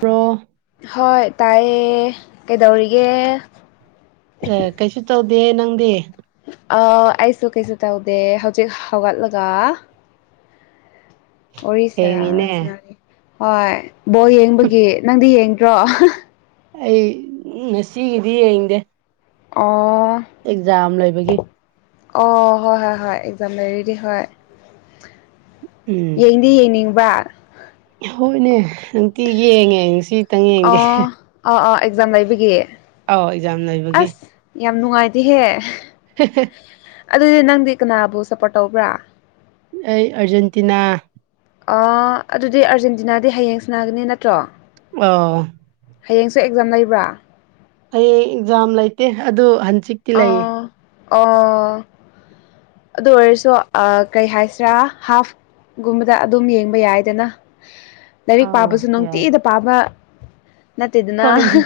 bro ꯍꯣꯏ ꯇꯥꯏꯌꯦ ꯀꯩꯗꯧꯔꯤꯒꯦ ꯗꯦ ꯅꯪꯗꯦ ꯑ ꯑꯩꯁꯨ ꯀꯩꯁꯨ ꯇꯧꯗꯦ ꯍꯧꯖꯤꯛ ꯍꯧꯒꯠꯂꯒ ꯑꯣꯔꯤꯁꯔꯥ ꯊꯦꯡꯉꯤꯅꯦ ꯍꯣꯏ ꯕꯣ ꯌꯦꯡꯕꯒꯤ ꯅꯪꯗꯤ ꯌꯦꯡꯗ꯭ꯔꯣ ꯑꯩ ꯎꯝ ꯉ ꯁꯤꯒꯤꯗꯤ ꯌꯦꯗꯦ ꯑ ꯑꯦꯛꯖꯥꯝ ꯂꯩꯕꯒꯤ ꯑꯣ ꯍꯣꯏ ꯍꯣꯏ ꯍꯣꯏ ꯑꯦꯖꯝ ꯂ ꯔꯦꯗꯤ ꯍ ꯎꯝ ꯌꯦꯡꯗꯤ ꯌꯦꯡꯅꯤꯡꯕ ꯍꯣꯏꯅꯦ ꯅꯨꯡꯇꯤ ꯌꯦꯡꯉꯦ ꯑꯩ ꯉꯁꯤꯇꯪ ꯌꯦꯡꯗꯦ ꯑꯣ ꯑꯣ ꯑꯣ ꯑꯦꯛꯖꯥꯝ ꯂꯩꯕꯒꯤ ꯑꯧ ꯑꯦꯛꯖꯥꯝ ꯂꯩꯕꯒꯤ ꯑꯁ ꯌꯥꯝ ꯅꯨꯡꯉꯥꯏꯇꯦꯍꯦ [unintelligible] ꯑꯗꯨꯗꯤ ꯅꯪꯗꯤ ꯀꯅꯥꯕꯨ ꯁꯞꯄꯣꯔꯠ ꯇꯧꯕ꯭ꯔꯥ ꯑꯩ ꯑꯔꯖꯦꯟꯇꯤꯅꯥ ꯑꯣ.. ꯑꯗꯨꯗꯤ ꯑꯔꯖꯦꯟꯇꯤꯅꯥꯗꯤ ꯍꯌꯦꯡ ꯁ꯭ꯅꯥꯒꯅꯤ ꯅꯠꯇ꯭ꯔꯣ ꯑꯧ ꯍꯌꯦꯡꯁꯨ ꯑꯦꯛꯖꯥꯝ ꯂꯩꯕ꯭ꯔꯥ ꯍꯌꯦꯡ ꯑꯦꯛꯖꯥꯝ ꯂꯩꯇꯦ ꯑꯗꯨ ꯍꯟꯆꯤꯛꯇꯤ ꯂꯩꯌꯦ ꯑꯣ ꯑꯣ ꯑꯗꯨ ꯑꯣꯏꯔꯁꯨ ꯀꯩ ꯍꯥꯏꯁꯤꯔꯥ ꯍꯥꯐ ꯒꯨꯝꯕꯗ ꯑꯗꯨꯝ ꯌꯦꯡꯕ ꯌꯥꯏꯗꯅ ꯂꯥꯏꯔꯤꯛ ꯑꯥ ꯄꯥꯕꯁꯨ ꯌꯥꯏ ꯅꯨꯡꯇꯤꯗ ꯄꯥꯕ ꯅꯠꯇꯦꯗꯅ ꯍꯣꯏꯅꯦ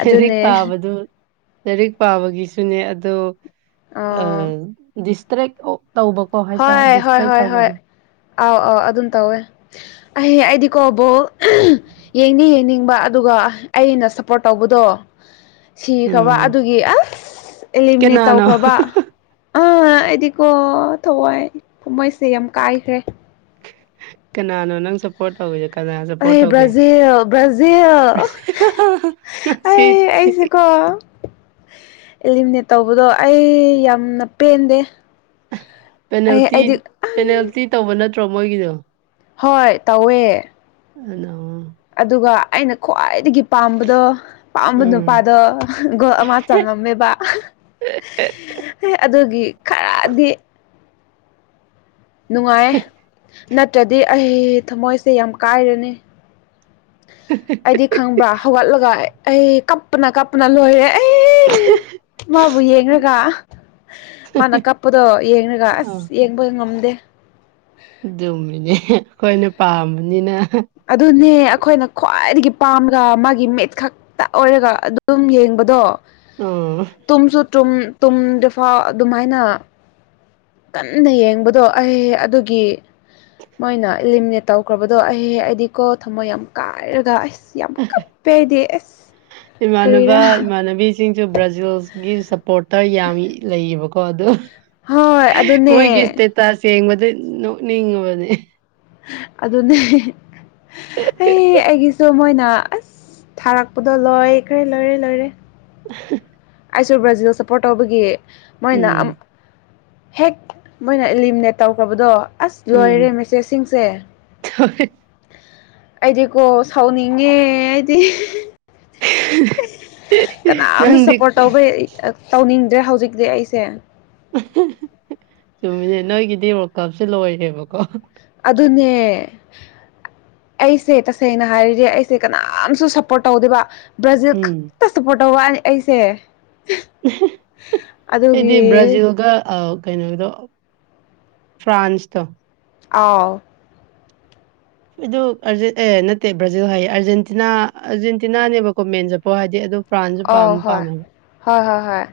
ꯂꯩꯔꯤꯛ ꯑꯗꯨꯅꯦ ꯄꯥꯕꯗꯨ ꯂꯥꯏꯔꯤꯛ ꯄꯥꯕꯒꯤꯁꯨꯅꯦ ꯑꯗꯣ ꯑꯥ ꯗꯤꯁꯇꯔꯦꯛ ꯑꯣꯐ ꯇꯧꯕꯀꯣ ꯍꯥꯏꯇꯥꯔꯦ ꯍꯣꯏ ꯍꯣꯏ ꯗꯤꯁꯇ꯭ꯔꯦꯛ ꯍꯣꯏ ꯍꯣꯏ ꯇꯧꯕꯒꯤ ꯑꯥꯎ ꯑꯥꯎ ꯑꯗꯨꯝ ꯇꯧꯋꯦ ꯑꯩ ꯑꯩꯗꯤꯀꯣ ꯕꯣꯜ ꯌꯦꯡꯅꯤ ꯌꯦꯡꯅꯤꯡ ꯑꯩꯅ ꯁꯄꯣꯔꯠ ꯇꯧꯕꯗꯣ ꯁꯤꯈ꯭ꯔꯕ ꯎꯝ ꯑꯗꯨꯒꯤ ꯑꯁ ꯑꯦꯂꯤꯃꯤꯅꯦꯠ ꯀꯅꯥꯅꯣ ꯇꯧꯈ꯭ꯔꯕ ꯑꯥ ꯑꯩꯗꯤꯀꯣ ꯊꯋꯥꯏ ꯊꯃꯣꯏꯁꯦ ꯌꯥꯝ ꯀꯥꯏꯈ꯭ꯔꯦ ꯀꯩꯅꯥꯅꯣ ꯅꯪ ꯁꯄꯣꯔꯠ ꯇꯒꯋꯦ ꯑꯩ ꯕ꯭ꯔꯥꯖꯤꯜ ꯕ꯭ꯔꯥꯖꯤꯜ ꯉꯁꯤ ꯑꯩ ꯑꯩꯁꯦꯀꯣ ꯑꯦꯂꯤꯃꯤꯅꯦꯠ ꯇꯧꯕꯗꯣ ꯑꯩ ꯌꯥꯝꯅ ꯄꯦꯟꯗꯦ ꯑꯩ ꯄꯦꯅꯥꯜꯇꯤ ꯑꯩꯗꯤ ꯄꯦꯅꯥꯜꯇꯤ ꯇꯧꯕ ꯅꯠꯇ꯭ꯔꯣ ꯃꯣꯏꯒꯤꯗꯣ ꯍꯣꯏ ꯇꯧꯋꯦ ꯑꯅꯣ ꯑꯗꯨꯒ ꯑꯩꯅ ꯈ꯭ꯋꯥꯏ ꯗꯒꯤ ꯄꯥꯝꯕꯗꯣ ꯄꯥꯝꯕ ꯎꯝ ꯅꯨꯄꯥꯗꯣ ꯒꯣꯜ ꯑꯃ ꯆꯪꯉꯝꯃꯦꯕ [unintelligible] ꯑꯦ ꯑꯗꯨꯒꯤ ꯈꯔꯗꯤ ꯅꯨꯡꯉꯥꯢꯌꯦ ꯅꯠꯇ꯭ꯔꯗꯤ ꯑꯩ ꯊꯃꯣꯏꯁꯦ ꯌꯥꯝ ꯀꯥꯏꯔꯅꯤ ꯑꯩꯗꯤ ꯈꯪꯕ꯭ꯔꯥ ꯍꯧꯒꯠꯂꯒ ꯑꯩ ꯀꯞꯄꯅ ꯀꯞꯄꯅ ꯂꯣꯏꯔꯦ ꯑꯩ [unintelligible] ꯃꯥꯕꯨ ꯌꯦꯡꯔꯒ ꯃꯥꯅ ꯀꯞꯄꯗꯣ ꯌꯦꯡꯔꯒ ꯑꯁ ꯌꯦꯡꯕ ꯉꯝꯗꯦ ꯑꯗꯨꯨꯝꯃꯤꯅꯦ ꯑꯩꯈꯣꯏꯅ ꯄꯥꯝꯕꯅꯤꯅ ꯑꯗꯨꯅꯦ ꯑꯩꯈꯣꯏꯅ ꯈ꯭ꯋꯥꯏꯗꯒꯤ ꯄꯥꯝꯒ ꯃꯥꯒꯤ ꯃꯤꯠ ꯈꯛꯇ ꯑꯣꯏꯔꯒ ꯑꯗꯨꯝ ꯌꯦꯡꯕꯗꯣ ꯑꯥ ꯇꯨꯝꯁꯨ ꯇꯨꯝ ꯇꯨꯝꯗ ꯐꯥꯎ ꯑꯗꯨꯃꯥꯏꯅ ꯀꯟꯅ ꯌꯦꯡꯕꯗꯣ ꯑꯩ ꯑꯗꯨꯒꯤ ꯃꯣꯏꯅ ꯏꯂꯤꯃꯤꯅꯦꯠ ꯇꯧꯈ꯭ꯔꯕꯗꯣ ꯑꯩꯍꯦ ꯑꯩꯗꯤꯀꯣ ꯊꯝꯃꯣꯏ ꯌꯥꯝ ꯀꯥꯏꯔꯒ ꯑꯁ ꯌꯥꯝ ꯀꯞ ꯄꯦꯗꯤ ꯑꯁ ꯏꯃꯥꯟꯅꯕ ꯀꯔꯤꯔꯥ ꯏꯃꯥꯟꯅꯕꯤꯁꯤꯡꯁꯨ ꯕ꯭ꯔꯥꯖꯤꯜꯒꯤ ꯁꯄꯣꯔꯠꯇ ꯌꯥꯝꯃꯤ ꯂꯩꯌꯦꯕ ꯀꯣ ꯑꯗꯨ ꯍꯣꯏ ꯑꯗꯨꯅꯦ ꯃꯣꯏꯒꯤ ꯁꯇꯦꯇꯁ ꯌꯦꯡꯕꯗ ꯅꯣꯛꯅꯤꯡꯉꯕꯅꯦ ꯑꯗꯨꯅꯦ ꯑꯩ ꯑꯩꯒꯤꯁꯨ ꯃꯣꯏ ꯅ ꯑꯁ ꯊꯥꯔꯛꯄꯗꯨ ꯂꯣꯏ ꯈꯔꯦ ꯂꯣꯏꯔꯦ ꯂꯣꯏꯔꯦ [unintelligible] ꯑꯩꯁꯨ ꯕ꯭ꯔꯥꯖꯤꯜ ꯁꯞꯄꯣꯔꯠ ꯇꯧꯕꯒꯤ ꯃꯣꯏꯅ ꯎꯝ ꯍꯦꯛ ꯃꯣꯏꯅ ꯑꯦꯂꯤꯃꯤꯅꯦꯠ ꯇꯧꯈ꯭ꯔꯕꯗꯣ ꯑꯁ ꯎꯝ ꯂꯣꯏꯔꯦ ꯃꯦꯁꯦꯁꯁꯤꯡꯁꯦ ꯑꯩꯗꯤꯀꯣ ꯁꯥꯎꯅꯤꯡꯉꯦ ꯑꯩꯗꯤ ꯀꯅꯥꯝꯇ ꯅꯪꯗꯤ ꯁꯞꯄꯣꯔꯠ ꯇꯧꯕꯩ ꯇꯧꯅꯤꯡꯦ ꯗ꯭ꯔꯦ ꯍꯧꯖꯤꯛꯇꯤ ꯑꯩꯁꯦ ꯆꯨꯝꯃꯤꯅꯦ ꯅꯣꯏꯒꯤꯗꯤ ꯔ ꯀꯞꯁꯦ ꯂꯣꯏꯔꯦꯕꯀꯣ ꯑꯗꯨꯅꯦ ꯑꯩꯁꯦ ꯇꯁꯦꯡꯅ ꯍꯥꯏꯔꯤꯗꯤ ꯑꯩꯁꯦ ꯀꯅꯥꯝꯁꯨ ꯁꯞꯄꯣꯔꯠ ꯇꯧꯗꯕ ꯕ꯭ꯔꯥꯖꯤꯜ ꯎꯝ ꯈꯛꯇ ꯁꯞꯄꯣꯔꯠ ꯇꯧꯕ ꯋꯥꯅꯤ ꯑꯩꯁꯦ ꯑꯗꯨꯒꯤ ꯑꯩꯗꯤ ꯕ꯭ꯔꯥꯖꯤꯜꯒ ꯑ ꯀꯩꯅꯣꯗꯣ ꯐ꯭ꯔꯥꯟꯁꯇꯣ ꯑꯥꯎ ꯑꯗꯨ ꯑꯦ ꯅꯠꯇꯦ ꯕ꯭ꯔꯥꯖꯤꯜ ꯍꯥꯏꯌꯦ ꯑꯔꯖꯦꯟꯇꯤꯅꯥ ꯑꯥꯔꯖꯦꯟꯇꯤꯅꯥꯅꯦꯕꯀꯣ ꯃꯦꯟ ꯆꯠꯄꯣ ꯍꯥꯏꯗꯤ ꯑꯗꯨ ꯐ꯭ꯔꯥꯟꯁꯨ ꯑ ꯄꯥꯝꯗꯤ ꯍꯣꯏ ꯄꯥꯝꯃꯦꯕ ꯍꯣꯏ ꯍꯣꯏ ꯍꯣꯏ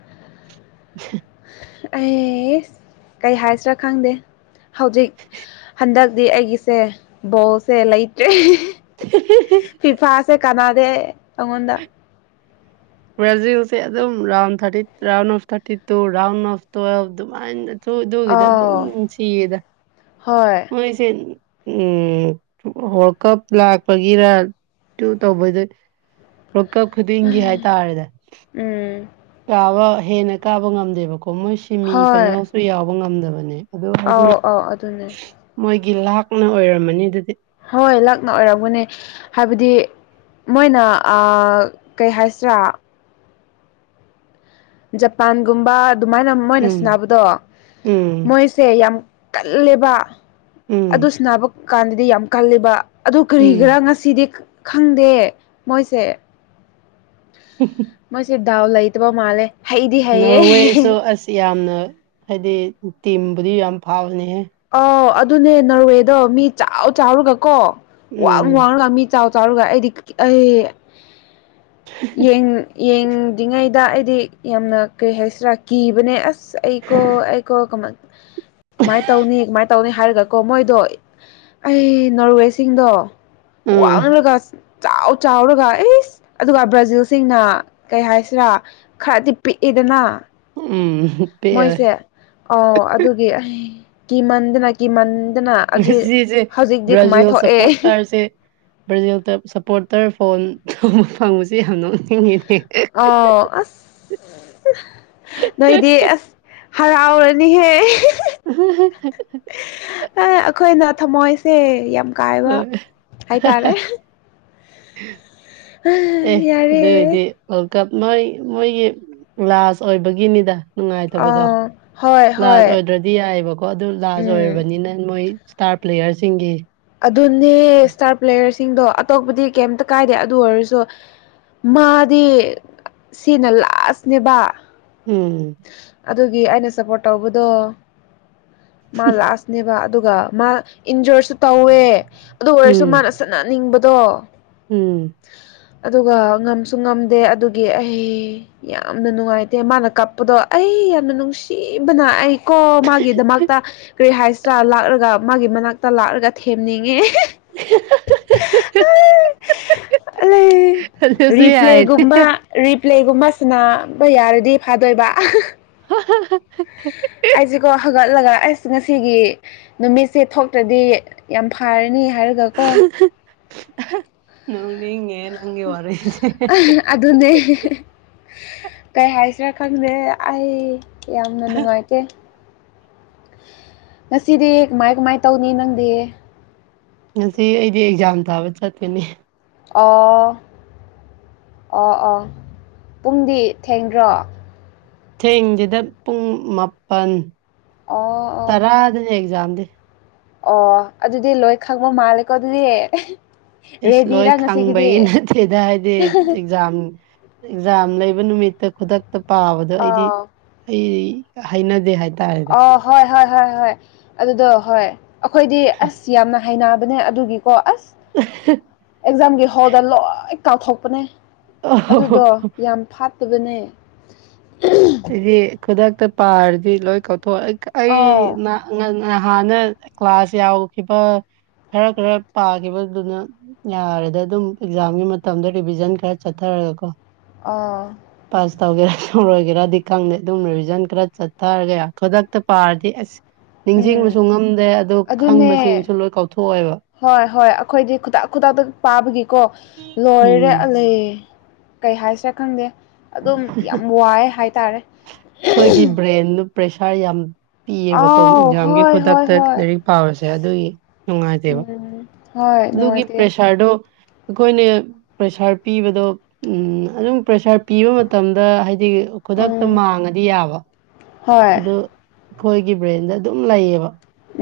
ꯑꯩꯁ ꯀꯩ ꯍꯥꯏꯁꯤꯔꯥ ꯈꯪꯗꯦ ꯍꯧꯖꯤꯛ ꯍꯟꯗꯛꯇꯤ ꯑꯩꯒꯤꯁꯦ ꯕꯣꯜꯁꯦ ꯂꯩꯇ꯭ꯔꯦ [unintelligible] ꯀꯅꯥꯗꯦ ꯑꯩꯉꯣꯟꯗ ꯕ꯭ꯔꯖꯤꯜꯁꯦ ꯑꯗꯨꯝꯥꯎ ꯊꯥꯔꯥꯎ ꯊꯥꯔꯇꯤ ꯇꯥꯎ ꯒꯤꯗ ꯑꯗꯨꯝ ꯑꯥꯎ ꯁꯤꯌꯦꯗ ꯍꯣꯏ ꯃꯣꯏꯁꯦ ꯎꯝ ꯍ ꯀꯞ ꯂꯥꯛꯄꯒꯤꯔ ꯇꯨ ꯇꯧꯧꯕꯗ ꯂꯣꯛꯀꯞ ꯈꯨꯗꯤꯡꯒꯤ ꯍꯥꯏꯇꯥꯔꯦꯗ ꯎꯝ ꯀꯥꯕ ꯍꯦꯟꯅ ꯀꯥꯕ ꯉꯝꯗꯦꯕꯀꯣ ꯑꯣ ꯃꯣꯏ ꯁꯤꯦꯃꯤ ꯐꯥꯏꯅꯥꯜꯁꯨ ꯌꯥꯎꯕ ꯉꯝꯗꯕꯅꯦ ꯑꯗꯣ ꯑꯥꯎ ꯑꯥꯎ ꯑꯗꯨꯅꯦ ꯒꯤ ꯂꯥꯛꯅ ꯑꯣꯏꯔꯝꯃꯅꯤ ꯑꯗꯨꯗꯤ ꯍꯣꯏ ꯂꯛꯅ ꯑꯣꯏꯔꯒꯅꯦ ꯍꯥꯏꯕꯗꯤ ꯃꯣꯏꯅ ꯀꯩ ꯍꯥꯏꯁꯤꯔꯥ ꯖꯄꯥꯟꯒꯨꯝꯕ ꯑꯗꯨꯃꯥꯏꯅ ꯃꯣꯏꯅ ꯎꯝ ꯁꯟꯅꯕꯗꯣ ꯎꯝ ꯃꯣꯏꯁꯦ ꯌꯥꯝ ꯀꯜꯂꯦꯕ ꯎꯝ ꯑꯗꯨ ꯁꯤ ꯕ ꯀꯥꯟꯗꯗꯤ ꯌꯥꯝ ꯀꯂꯦꯕ ꯑꯗꯨ ꯎꯝ ꯀꯔꯤꯒꯔꯥ ꯉꯁꯤꯗꯤ ꯈꯪꯗꯦ ꯃꯣꯏꯁꯦ ꯃꯣꯏꯁꯦ ꯗꯥꯎ ꯂꯩꯇꯕ ꯃꯥꯜꯂꯦ ꯍꯩꯗꯤ ꯍꯩꯌꯦ ꯅꯣꯔꯋꯦꯁꯨ ꯑꯁ ꯌꯥꯝꯅ ꯍꯥꯏꯗꯤ ꯇꯤꯕꯨꯗꯤ ꯌꯥꯝ ꯐꯥꯎꯋꯦ ꯑꯥꯎ ꯑꯗꯨꯅꯦ ꯅꯔꯋꯦꯗꯣ ꯃꯤ ꯆꯥꯎ ꯆꯥꯎꯔꯒ ꯀꯣ ꯋꯥꯡ ꯎꯝ ꯋꯥꯡꯉꯒ ꯃꯤ ꯆꯥꯎ ꯆꯥꯎꯔꯒ ꯑꯩꯗꯤ ꯑꯩ ꯌꯦꯡ ꯌꯦꯡꯗ꯭ꯔꯤꯉꯩꯗ ꯑꯩꯗꯤ ꯌꯥꯝꯅ ꯀꯩ ꯍꯥꯏꯁꯤꯔꯥ ꯀꯤꯕꯅꯦ ꯑꯁ ꯑꯩ ꯀꯣ ꯑꯩꯀꯣ ꯀꯃꯥꯏ ꯇꯧꯅꯤ ꯀꯃꯥꯏꯅ ꯇꯧꯅꯤ ꯍꯥꯏꯔꯒꯀꯣ ꯃꯣꯏꯗꯣ ꯑꯩ ꯅꯣꯔꯋꯦꯁꯤꯡꯗꯣ ꯋꯥ ꯎꯝ ꯋꯥꯂꯒꯁꯤ ꯆꯥꯎ ꯆꯥꯎꯔꯒ ꯑꯦꯁ ꯑꯗꯨꯒ ꯕ꯭ꯔꯥꯖꯤꯜꯁꯤꯡꯅ ꯀꯩ ꯍꯥꯏꯁꯤꯔꯥ ꯈꯔꯗꯤ ꯄꯤꯛꯏ ꯑꯅ ꯎꯝ ꯄꯦꯜꯂꯦ ꯃꯣꯏꯁꯦ ꯑ ꯑꯗꯨꯒꯤ ꯀꯤꯃꯟꯗꯅ ꯀꯤꯃꯟ ꯁꯦ ꯕ꯭ꯔꯥꯖꯤꯜ ꯁꯄꯣꯠ ꯊꯣꯛꯑꯦ ꯇꯥꯔꯁꯦ ꯭ꯔꯥꯖꯤꯜ ꯁꯄꯣꯠ ꯑꯣꯇꯔ ꯐꯣꯟ ꯊꯣꯡꯕ ꯐꯪꯕꯕꯁꯤꯦ ꯌꯥꯝ ꯅꯣꯛꯛꯅꯤꯡꯉꯤ ꯑ ꯑꯁ ꯅꯣꯏꯗꯤ ꯑꯁ ꯍꯔꯥꯎꯔꯅꯤꯍꯦ ꯎ ꯊꯝꯃꯣꯏꯁꯦ ꯌꯥꯝ ꯀꯥꯏꯕ ꯍꯥꯏꯇꯥꯔꯦ ꯑꯦ ꯑꯗꯨꯗ ꯌꯥꯔꯦ ꯏꯗꯤ ꯀꯞ ꯃꯣꯏ ꯃꯣꯏꯒꯤ ꯒ꯭ꯂꯥꯁ ꯑꯣꯏꯕꯒꯤꯅꯤꯗ ꯅꯨꯡꯉꯥꯏꯇꯕꯗꯣ ꯑꯥ ꯍꯣꯏ ꯂꯥꯔꯖ ꯍꯣꯏ ꯑꯣꯏꯗ꯭ꯔꯗꯤ ꯌꯥꯏꯑꯕꯀꯣ ꯑꯗꯨ ꯂꯥꯔꯖ ꯎꯝ ꯑꯣꯏꯔꯕꯅꯤꯅ ꯃꯣꯏ ꯏꯁꯇꯥꯔ ꯄ꯭ꯂꯦꯌꯔꯁꯤꯡꯒꯤ ꯑꯗꯨꯅꯦ ꯏꯁꯇꯥꯔ ꯄ꯭ꯂꯦꯌꯔꯁꯤꯡꯗꯣ ꯑꯇꯣꯞꯄꯗꯤ ꯀꯩꯝꯇ ꯀꯥꯏꯗꯦ ꯑꯗꯨ ꯑꯣꯏꯔꯁꯨ ꯃꯥꯗꯤ ꯁꯤꯅ ꯂꯥꯁꯅꯦꯕ ꯎꯝ ꯑꯗꯨꯒꯤ ꯑꯩꯅ ꯁꯞꯄꯣꯔꯠ ꯇꯧꯕꯗꯣ ꯃꯥ ꯂꯥꯁꯅꯦꯕ ꯑꯗꯨꯒ ꯃꯥ ꯏꯟꯖꯣꯔꯁꯨ ꯇꯧꯋꯦ ꯑꯗꯨ ꯑꯣꯏꯔꯁꯨ ꯎꯝ ꯃꯥꯅ ꯆꯠꯅꯅꯤꯡꯕꯗꯣ ꯎꯝ ꯑꯗꯨꯒ ꯉꯝꯁꯨ ꯉꯝꯗꯦ ꯑꯗꯨꯒꯤ ꯑꯩ ꯌꯥꯝꯅ ꯅꯨꯡꯉꯥꯏꯇꯦ ꯃꯥꯅ ꯀꯞꯄꯗꯣ ꯑꯩ ꯑꯩ ꯌꯥꯝꯅ ꯅꯨꯡꯁꯤꯕꯅ ꯑꯩ ꯀꯣ ꯃꯥꯒꯤꯗꯃꯛꯇ ꯀꯔꯤ ꯍꯥꯏꯁꯤꯔꯥ ꯂꯥꯛꯂꯒ ꯃꯥꯒꯤ ꯃꯅꯥꯛꯇ ꯂꯥꯛꯂꯒ ꯊꯦꯝꯅꯤꯡꯉꯦ ꯑ ꯂꯩ ꯑꯗꯨꯁꯨ ꯌꯥꯏꯅꯦ ꯔꯤꯄ꯭ꯂꯦꯒꯨꯝꯕ ꯔꯤꯄ꯭ꯂꯦꯒꯨꯝꯕꯁꯤꯅ ꯌꯥꯔꯗꯤ ꯐꯥꯗꯣꯏꯕ ꯑꯩꯁꯤꯦꯀꯣ ꯍꯒꯠꯂꯒ ꯑꯁ ꯉꯁꯤꯒꯤ ꯅꯨꯃꯤꯠꯁꯦ ꯊꯣꯛꯇ꯭ꯔꯗꯤ ꯌꯥꯝ ꯐꯔꯅꯤ ꯍꯥꯏꯔꯒꯀꯣ ꯅꯪꯅꯤ ꯃꯟ ꯑꯦ ꯋꯥꯔꯁ ꯑꯗꯨꯅꯦ ꯀꯩ ꯍꯥꯏꯁꯤꯔꯥ ꯈꯪꯗꯦ ꯑꯩ ꯌꯥꯝꯅ ꯅꯨꯡꯉꯥꯏꯇꯦ ꯉꯁꯤꯗꯤ ꯀꯃꯥꯏ ꯀꯃꯥꯏ ꯇꯧꯅꯤ ꯅꯪꯗꯤ ꯉꯁꯤ ꯑꯩꯗꯤ ꯑꯦꯛꯖꯥꯝ ꯊꯥꯕ ꯆꯠꯇꯀꯅꯦ ꯑꯣ ꯑꯣ ꯑꯣ ꯄꯨꯡꯗꯤ ꯊꯦꯡꯗ꯭ꯔꯣ ꯊꯦꯡꯁꯤꯗ ꯄꯨꯡ ꯃꯥꯄꯜ ꯑꯣ ꯑꯣ ꯇꯔꯥꯗ ꯖꯗ ꯑꯣ ꯑꯗꯨꯗꯤ ꯂꯣꯏ ꯈꯥꯛꯕ ꯃꯥꯂꯦꯀꯣ ꯑꯗꯨꯗꯤ ꯏꯁꯁ ꯂꯣꯏ ꯔꯦꯗꯤꯔꯥ ꯉꯁꯤꯒꯤꯗꯤ ꯈꯪꯕꯒꯤ ꯅꯠꯇꯦꯗ ꯍꯥꯏꯗꯤ ꯑꯦꯛꯖꯥꯝ ꯑꯦꯛꯖꯥꯝ ꯂꯩꯕ ꯅꯨꯃꯤꯠꯇ ꯈꯨꯗꯛꯇ ꯄꯥꯕꯗꯣ ꯑꯩꯗꯤ ꯑꯥ ꯑꯩ ꯍꯥꯏꯅꯗꯦ ꯍꯥꯏ ꯑ ꯍꯣꯏ ꯍꯣꯏ ꯍꯣꯏ ꯍꯣꯏ ꯑꯗꯨꯗꯣ ꯍꯣꯏ ꯑꯩꯈꯣꯏꯗꯤ ꯑꯁ ꯌꯥꯝꯅ ꯍꯕꯅꯦ ꯑꯗꯨꯒꯤꯀꯣ ꯑꯁ ꯑꯦꯛꯖꯥꯝꯒꯤ ꯍꯣꯜꯗ ꯂꯣꯏ ꯀꯥꯎꯊꯣꯛꯄꯅꯦ ꯑꯣ ꯑꯗꯨꯗꯣ ꯌꯥꯝ ꯐꯠꯇꯕꯅꯦ ꯑꯩꯗꯤ ꯈꯨꯗꯛꯇ ꯄꯥꯔꯗꯤ ꯂꯣꯏ ꯀꯧꯊꯣꯛꯦ ꯑꯥꯎ ꯑꯩꯅ ꯍꯥꯟꯅ ꯀ꯭ꯂꯥꯁ ꯌꯥꯎꯈꯤꯕ ꯈꯔ ꯈꯔ ꯄꯥꯈꯤꯕꯗꯨꯅ ꯌꯥꯔꯦꯗ ꯑꯗꯨꯝ ꯑꯦꯛꯖꯥꯝꯒꯤ ꯃꯇꯝꯗ ꯔꯤꯚꯖꯟ ꯈꯔ ꯆꯠꯊꯔ ꯒꯣ ꯑꯥ ꯇꯧꯒꯦꯔꯥ ꯇꯔꯣꯏꯒꯦꯔꯗꯤ ꯈꯪꯗꯦ ꯑꯗꯨꯝ ꯔꯤꯖꯟ ꯈꯔ ꯆꯠꯊꯔꯒ ꯈꯨꯗꯛꯇ ꯄꯥꯔꯗꯤ ꯑꯁ ꯎꯝ ꯅꯤꯡꯁꯤꯡꯕꯁꯨ ꯉꯝꯗꯦ ꯑꯗꯨ ꯑꯗꯨꯅꯦ ꯈꯪꯁꯤꯡꯁꯨ ꯂꯣꯏ ꯀꯥꯎꯊꯣꯛꯑꯦꯕ ꯍꯣꯏ ꯍꯣꯏ ꯑꯩꯈꯣꯏꯗꯤ ꯈꯨꯗꯥꯛ ꯈꯨꯗꯥꯛꯇ ꯄꯥꯕꯒꯤꯀꯣ ꯑꯣ ꯂꯣꯏꯔꯦ ꯎꯝ ꯑꯂ ꯀꯩ ꯍꯥꯏꯁ꯭ꯔꯦ ꯈꯪꯗꯦ ꯑꯗꯨꯝ ꯌꯥꯝ ꯋꯥꯏ ꯍꯥꯏꯇꯥꯔꯦ ꯄ꯭ꯔꯦꯁꯔ ꯌꯥꯝ ꯄꯤꯌꯦꯕꯀꯣ ꯑꯥꯎ ꯑꯦꯛꯖꯥꯝꯒꯤ ꯍꯣꯏ ꯍꯣꯏ ꯈꯨꯗꯛꯇ ꯍꯣꯏ ꯂꯥꯏꯔꯤꯛ ꯄꯥꯕꯁꯦ ꯑꯗꯨꯒꯤ ꯅꯨꯡꯉꯥꯏꯇꯦꯕ ꯎꯝ ꯍꯣꯏ ꯑꯗꯨꯒꯤ ꯅꯨꯡꯉꯥꯏꯇꯦ ꯄ꯭ꯔꯦꯁꯥꯔꯗꯣ ꯑꯩꯈꯣꯏꯅꯦ ꯄ꯭ꯔꯦꯁꯥꯔ ꯄꯤꯕꯗꯣ ꯎꯝ ꯑꯗꯨꯝ ꯄ꯭ꯔꯦꯁꯥꯔ ꯄꯤꯕ ꯃꯇꯝꯗ ꯍꯥꯏꯗꯤ ꯈꯨꯗꯛꯇ ꯎꯝ ꯃꯥꯡꯉꯗꯤ ꯌꯥꯕ ꯍꯣꯏ ꯑꯗꯨ ꯑꯩꯈꯣꯏꯒꯤ ꯕ꯭ꯔꯦꯟꯗ ꯑꯗꯨꯝ ꯂꯩꯌꯦꯕ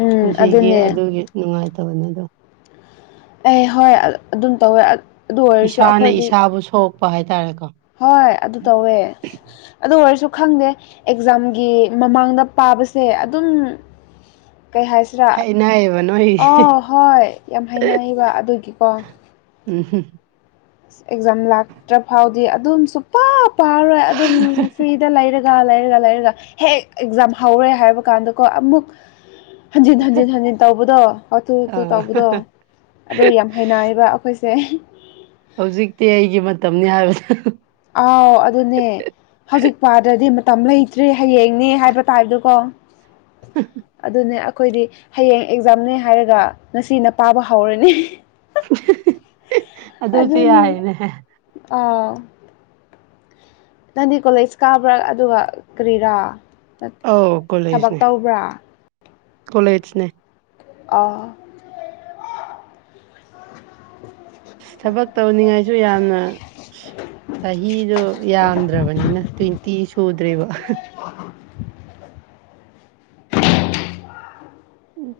ꯎꯝ ꯄꯨꯟꯁꯤꯒꯤ ꯑꯗꯨꯅꯦ ꯑꯗꯨꯒꯤ ꯅꯨꯡꯉꯥꯏꯇꯕꯅꯤꯗꯣ ꯑꯦ ꯍꯣꯏ ꯑꯗꯨꯝ ꯇꯧꯋꯦ ꯑꯗꯨ ꯑꯣꯏꯔꯁꯨ ꯏꯁꯥꯅ ꯑꯩꯈꯣꯏꯗꯤ ꯏꯁꯥꯕꯨ ꯁꯣꯛꯄ ꯍꯥꯏꯇꯥꯔꯦꯀꯣ ꯍꯣꯏ ꯑꯗꯨ ꯇꯧꯋꯦ ꯑꯗꯨ ꯑꯣꯏꯔꯁꯨ ꯈꯪꯗꯦ ꯑꯦꯛꯖꯥꯝꯒꯤ ꯃꯃꯥꯡꯗ ꯄꯥꯕꯁꯦ ꯑꯗꯨꯝ ꯀꯩ ꯍꯥꯏꯁꯤꯔꯥ ꯍꯥꯏꯅꯩꯌꯦꯕ ꯅꯣꯏ ꯑꯣ ꯍꯣꯏ ꯌꯥꯝ ꯍꯥꯏꯅꯕ ꯑꯗꯨꯒꯤꯀꯣ ꯎꯝꯝ ꯑꯦꯛꯖꯥꯝ ꯂꯥꯛꯇ꯭ꯔ ꯐꯥꯎꯗꯤ ꯑꯗꯨꯝ ꯁꯨꯄꯥ ꯐꯥꯔꯣꯏ ꯑꯗꯨꯝ ꯐ꯭ꯔꯤꯗ ꯂꯩꯔꯒ ꯂꯩꯔꯒ ꯂꯩꯔꯒ ꯍꯦꯛ ꯑꯦꯛꯖꯥꯝ ꯍꯧꯔꯦ ꯍꯥꯏꯕ ꯀꯥꯟꯗꯀꯣ ꯑꯃꯨꯛ ꯍꯟꯖꯤꯟ ꯍꯟꯖꯤꯟ ꯍꯟꯖꯤꯟ ꯇꯧꯕꯗꯣ ꯍꯥꯊꯨ ꯍꯥꯊꯨ ꯑꯥ ꯇꯧꯕꯗꯣ ꯑꯗꯨ ꯌꯥꯝ ꯍꯩꯅꯔꯤꯕ ꯑꯩꯈꯣꯏ ꯁꯦ ꯍꯧꯖꯤꯛꯇꯤ ꯑꯩꯒꯤ ꯃꯇꯝꯅꯤ ꯍꯥꯏꯕꯗ ꯑꯥꯎ ꯑꯗꯨꯅꯦ ꯍꯧꯖꯤꯛ ꯄꯥꯗ꯭ꯔꯗꯤ ꯇ ꯂꯩꯇ꯭ꯔꯔꯤ ꯍꯌꯦꯡꯅꯦ ꯍꯥꯏꯕ ꯇꯥꯏꯞꯇꯣꯀꯣ ꯑꯗꯨꯅꯦ ꯑꯩꯈꯣꯏꯗꯤ ꯍꯌꯦꯡ ꯑꯦꯛꯖꯥꯝꯅꯦ ꯍꯥꯏꯔꯒ ꯉꯁꯤꯅ ꯄꯥꯕ ꯍꯧꯔꯅꯤ ꯑꯗꯨꯁꯨ ꯑꯗꯨꯅꯤ ꯌꯥꯏꯅꯦ ꯑꯥꯎ ꯅꯪꯗꯤ ꯀꯣꯂꯦꯖ ꯀꯥꯕ꯭ꯔꯥ ꯑꯗꯨꯒ ꯀꯔꯤꯔꯥ ꯑꯥꯎ ꯊꯕꯛ ꯀꯣꯂꯦꯖꯅꯦ ꯇꯧꯕ꯭ꯔꯥ ꯀꯣꯂꯦꯖꯅꯦ ꯑꯥ ꯑ ꯊꯕꯛ ꯇꯧꯅꯤꯡꯉꯥꯏꯁꯨ ꯌꯥꯝꯅ ꯆꯍꯤꯗꯣ ꯌꯥꯝꯗ꯭ꯔꯕꯅꯤꯅ ꯇ꯭ꯋꯦꯟꯇꯤ ꯁꯨꯗ꯭ꯔꯦꯕ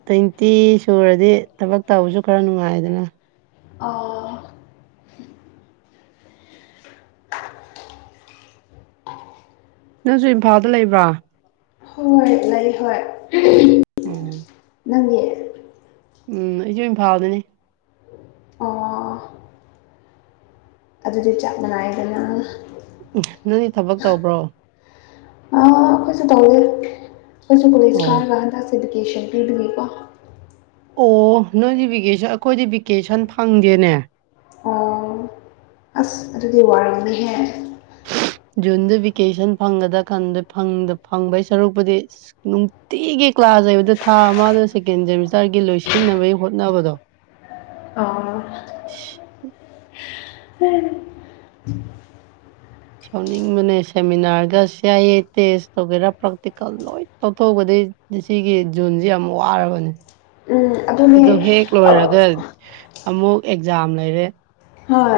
ꯇ꯭ꯋꯦꯟꯇꯤ ꯁꯨꯔꯗꯤ ꯊꯕꯛ ꯇꯧꯕꯁꯨ ꯈꯔ ꯅꯨꯡꯉꯥꯏꯗꯅ ꯑ ꯅꯪꯁꯨ ꯏꯝꯐꯥꯜꯗ ꯂꯩꯕ꯭ꯔꯥ ꯍꯣꯏ ꯂꯩ ꯍꯣꯏ ꯎꯝ ꯅꯪꯉꯦ ꯎꯝ ꯑꯩꯁꯨ ꯏꯝꯐꯥꯜꯗꯅꯤ ꯑ ꯑꯗꯨꯗꯤ ꯆꯞ ꯃꯉꯏꯗꯅ ꯎ ꯅꯪꯗꯤ ꯊꯕꯛ ꯇꯧꯕ꯭ꯔꯣ ꯑꯩꯈꯣꯏꯁꯨ ꯇꯧꯋꯦ ꯑꯩꯈꯣꯏꯁꯨ ꯀꯣꯂꯁ ꯑꯣ ꯀꯥꯔꯒ ꯍꯟꯗꯛꯁꯤꯦꯗꯤ ꯀꯦꯁꯟ ꯄꯤꯗꯨꯒꯀꯣ ꯑꯣ ꯅꯣꯏꯗꯤꯚꯀꯦꯁꯟ ꯑꯩꯈꯣꯏꯗꯤ ꯚꯤꯀꯦꯁꯟ ꯐꯪꯗꯦꯅꯦ ꯑꯁ ꯑꯗꯨꯗꯤ ꯋꯥꯔꯤꯅꯤꯍꯦ ꯖꯨꯟꯗ ꯚꯦꯀꯦꯁꯟ ꯐꯪꯒꯗ꯭ꯔꯥ ꯀꯥꯟꯗ ꯐꯪꯕꯒꯤ ꯁꯔꯨꯛꯄꯨꯗꯤ ꯅꯨꯡꯇꯤꯒꯤ ꯀ꯭ꯂꯥꯁ ꯊꯥꯖꯩꯕꯗ ꯊꯥ ꯑꯃꯗ ꯁꯦꯀꯦꯟ ꯁꯦꯃꯤꯁꯇꯔꯒꯤ ꯂꯣꯏꯁꯤꯟꯅꯕꯒꯤ ꯍꯣꯠꯅꯕꯗꯣ ꯑ ꯎꯝ ꯁꯥꯎꯅꯤꯡꯕꯅꯦ ꯁꯦꯃꯤꯅꯥꯔꯒ ꯁꯤ ꯑꯥꯏ ꯑꯦ ꯇꯦꯁ ꯇꯧꯒꯦꯔꯥ ꯄ꯭ꯔꯥꯛꯇꯤꯀꯦꯜ ꯂꯣꯏ ꯇꯧꯊꯣꯛꯧꯕꯗꯒꯤ ꯁꯤꯒꯤ ꯖꯨꯣꯟꯁꯤꯦ ꯌꯥꯝ ꯋꯥꯔꯕꯅꯦ ꯎꯝ ꯑꯗꯨꯅꯦ ꯑꯗꯨ ꯍꯦꯛ ꯑꯧ ꯂꯣꯏꯔꯒ ꯑꯃꯨꯛ ꯑꯦꯛꯖꯥꯝ ꯂꯩꯔꯦ ꯍꯣꯏ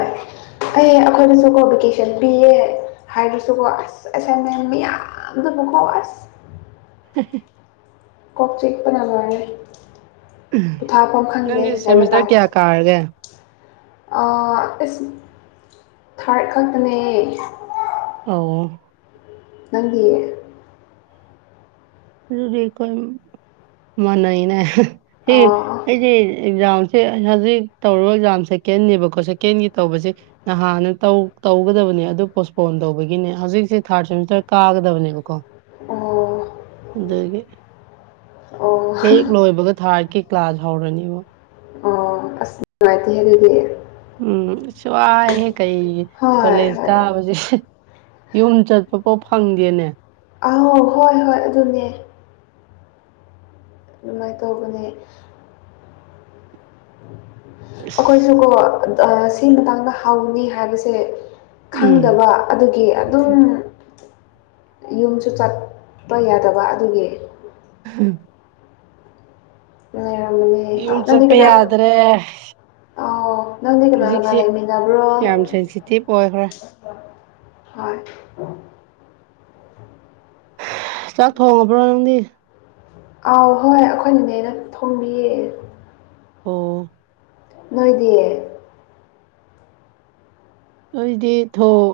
ꯑꯩ ꯑꯩꯈꯣꯏꯅꯁꯨ ꯀꯣ ꯚꯦꯀꯦꯁꯟ ꯄꯤꯌꯦ ꯍꯥꯏꯔꯁꯨꯀꯣ ꯑꯁ ꯑꯁꯥꯏ ꯃ ꯃꯤꯌꯥꯝꯗ ꯑꯃꯨꯀꯣ ꯑꯁ ꯎ ꯀꯣꯛ ꯆꯤꯛꯄꯅꯉꯔꯦ ꯄꯣꯊꯥꯐꯝꯐꯝ ꯈꯪꯗꯦ ꯅꯪꯒꯤ ꯍꯥꯏꯕ ꯁꯦꯃꯤꯁꯇꯔ ꯇꯥꯔꯦ ꯀꯌꯥ ꯀꯥꯔꯒꯦ ꯏꯁ ꯊꯥꯔ ꯈꯛꯇꯅꯦꯌꯦ ꯑ ꯅꯪꯗꯤ ꯑꯗꯨꯗꯤ ꯀꯣꯏ ꯃꯅꯏꯅꯦ ꯍ ꯑꯣ ꯑꯩꯗꯤꯦ ꯑꯦꯛꯖꯥꯝꯁꯦ ꯍꯧꯖꯤꯛ ꯇꯧꯔꯣ ꯑꯦꯛꯖꯥꯝ ꯁꯦꯀꯦꯟꯟꯅꯕꯀꯣ ꯁꯦꯀꯦꯟꯒꯤ ꯇꯧꯕꯁꯦ ꯅꯍꯥꯟꯅ ꯇꯧ ꯇꯧꯒꯗꯕꯅꯦ ꯑꯗꯨ ꯄꯣꯁꯄꯣꯟ ꯇꯧꯕꯒꯤꯅꯦ ꯍꯧꯖꯤꯛꯁꯦ ꯊꯥꯔꯠ ꯁꯦꯃꯤꯁꯇꯔ ꯀꯥꯒꯗꯕꯅꯦꯕꯀꯣ ꯑꯣ ꯑꯗꯒꯤ ꯑꯣ ꯑꯩꯠ ꯂꯣꯏꯕꯒ ꯊꯥꯔꯠꯀꯤ ꯀ꯭ꯂꯥꯁ ꯍꯧꯔꯅꯤꯕ ꯅꯨꯡꯉꯥꯏꯇꯦ ꯑꯗꯨꯗꯤ ꯎꯝ ꯁꯤꯋꯥ ꯍ ꯀꯩ ꯍꯣꯏ ꯀꯣꯂꯦꯖ ꯍꯣꯏ ꯀꯥꯕꯁꯦ ꯌꯨꯝ ꯆꯠꯄꯐꯥꯎ ꯐꯪꯗꯦꯅꯦ ꯑꯧ ꯍꯣꯏ ꯍꯣꯏ ꯑꯗꯨꯅꯦ ꯀꯅꯦ ꯑꯁ ꯑꯩꯈꯣꯏꯁꯨꯀꯣ ꯁꯤ ꯃꯇꯥꯡꯗ ꯍꯧꯅꯤ ꯍꯥꯏꯕꯁꯦ ꯎꯝ ꯈꯪꯗꯕ ꯑꯗꯨꯒꯤ ꯑꯗꯨꯝ ꯌꯨꯝꯁꯨ ꯆꯠꯄ ꯌꯥꯗꯕ ꯑꯗꯨꯒꯤ ꯎꯝ ꯂꯩꯔꯝꯕꯅꯦ ꯏꯨꯝ ꯅꯪꯗꯤ ꯆꯠꯄ ꯀꯅꯥ ꯌꯥꯗ꯭ꯔꯦ ꯅꯅꯥꯪꯗꯤꯒꯅꯂ ꯃꯥ ꯍꯧꯖꯤꯛꯁꯤ ꯂꯩꯃꯤꯗꯥꯕ꯭ꯔꯣ ꯌꯥꯝ ꯁꯦꯟꯁꯤꯇꯤꯞ ꯑꯣꯏꯈ꯭ꯔꯦ ꯍꯣꯏ ꯆꯥꯛ ꯊꯣꯡꯉꯕ꯭ꯔꯣ ꯅꯪꯗꯤ ꯑꯥꯎ ꯍꯣꯏ ꯑꯩꯈꯣꯏꯅꯤꯅꯦꯩꯅ ꯊꯣꯡꯕꯤꯌꯦꯦ ꯑꯣ ꯃꯣꯏꯗꯤ ꯑꯣꯗꯤ ꯊꯣꯛ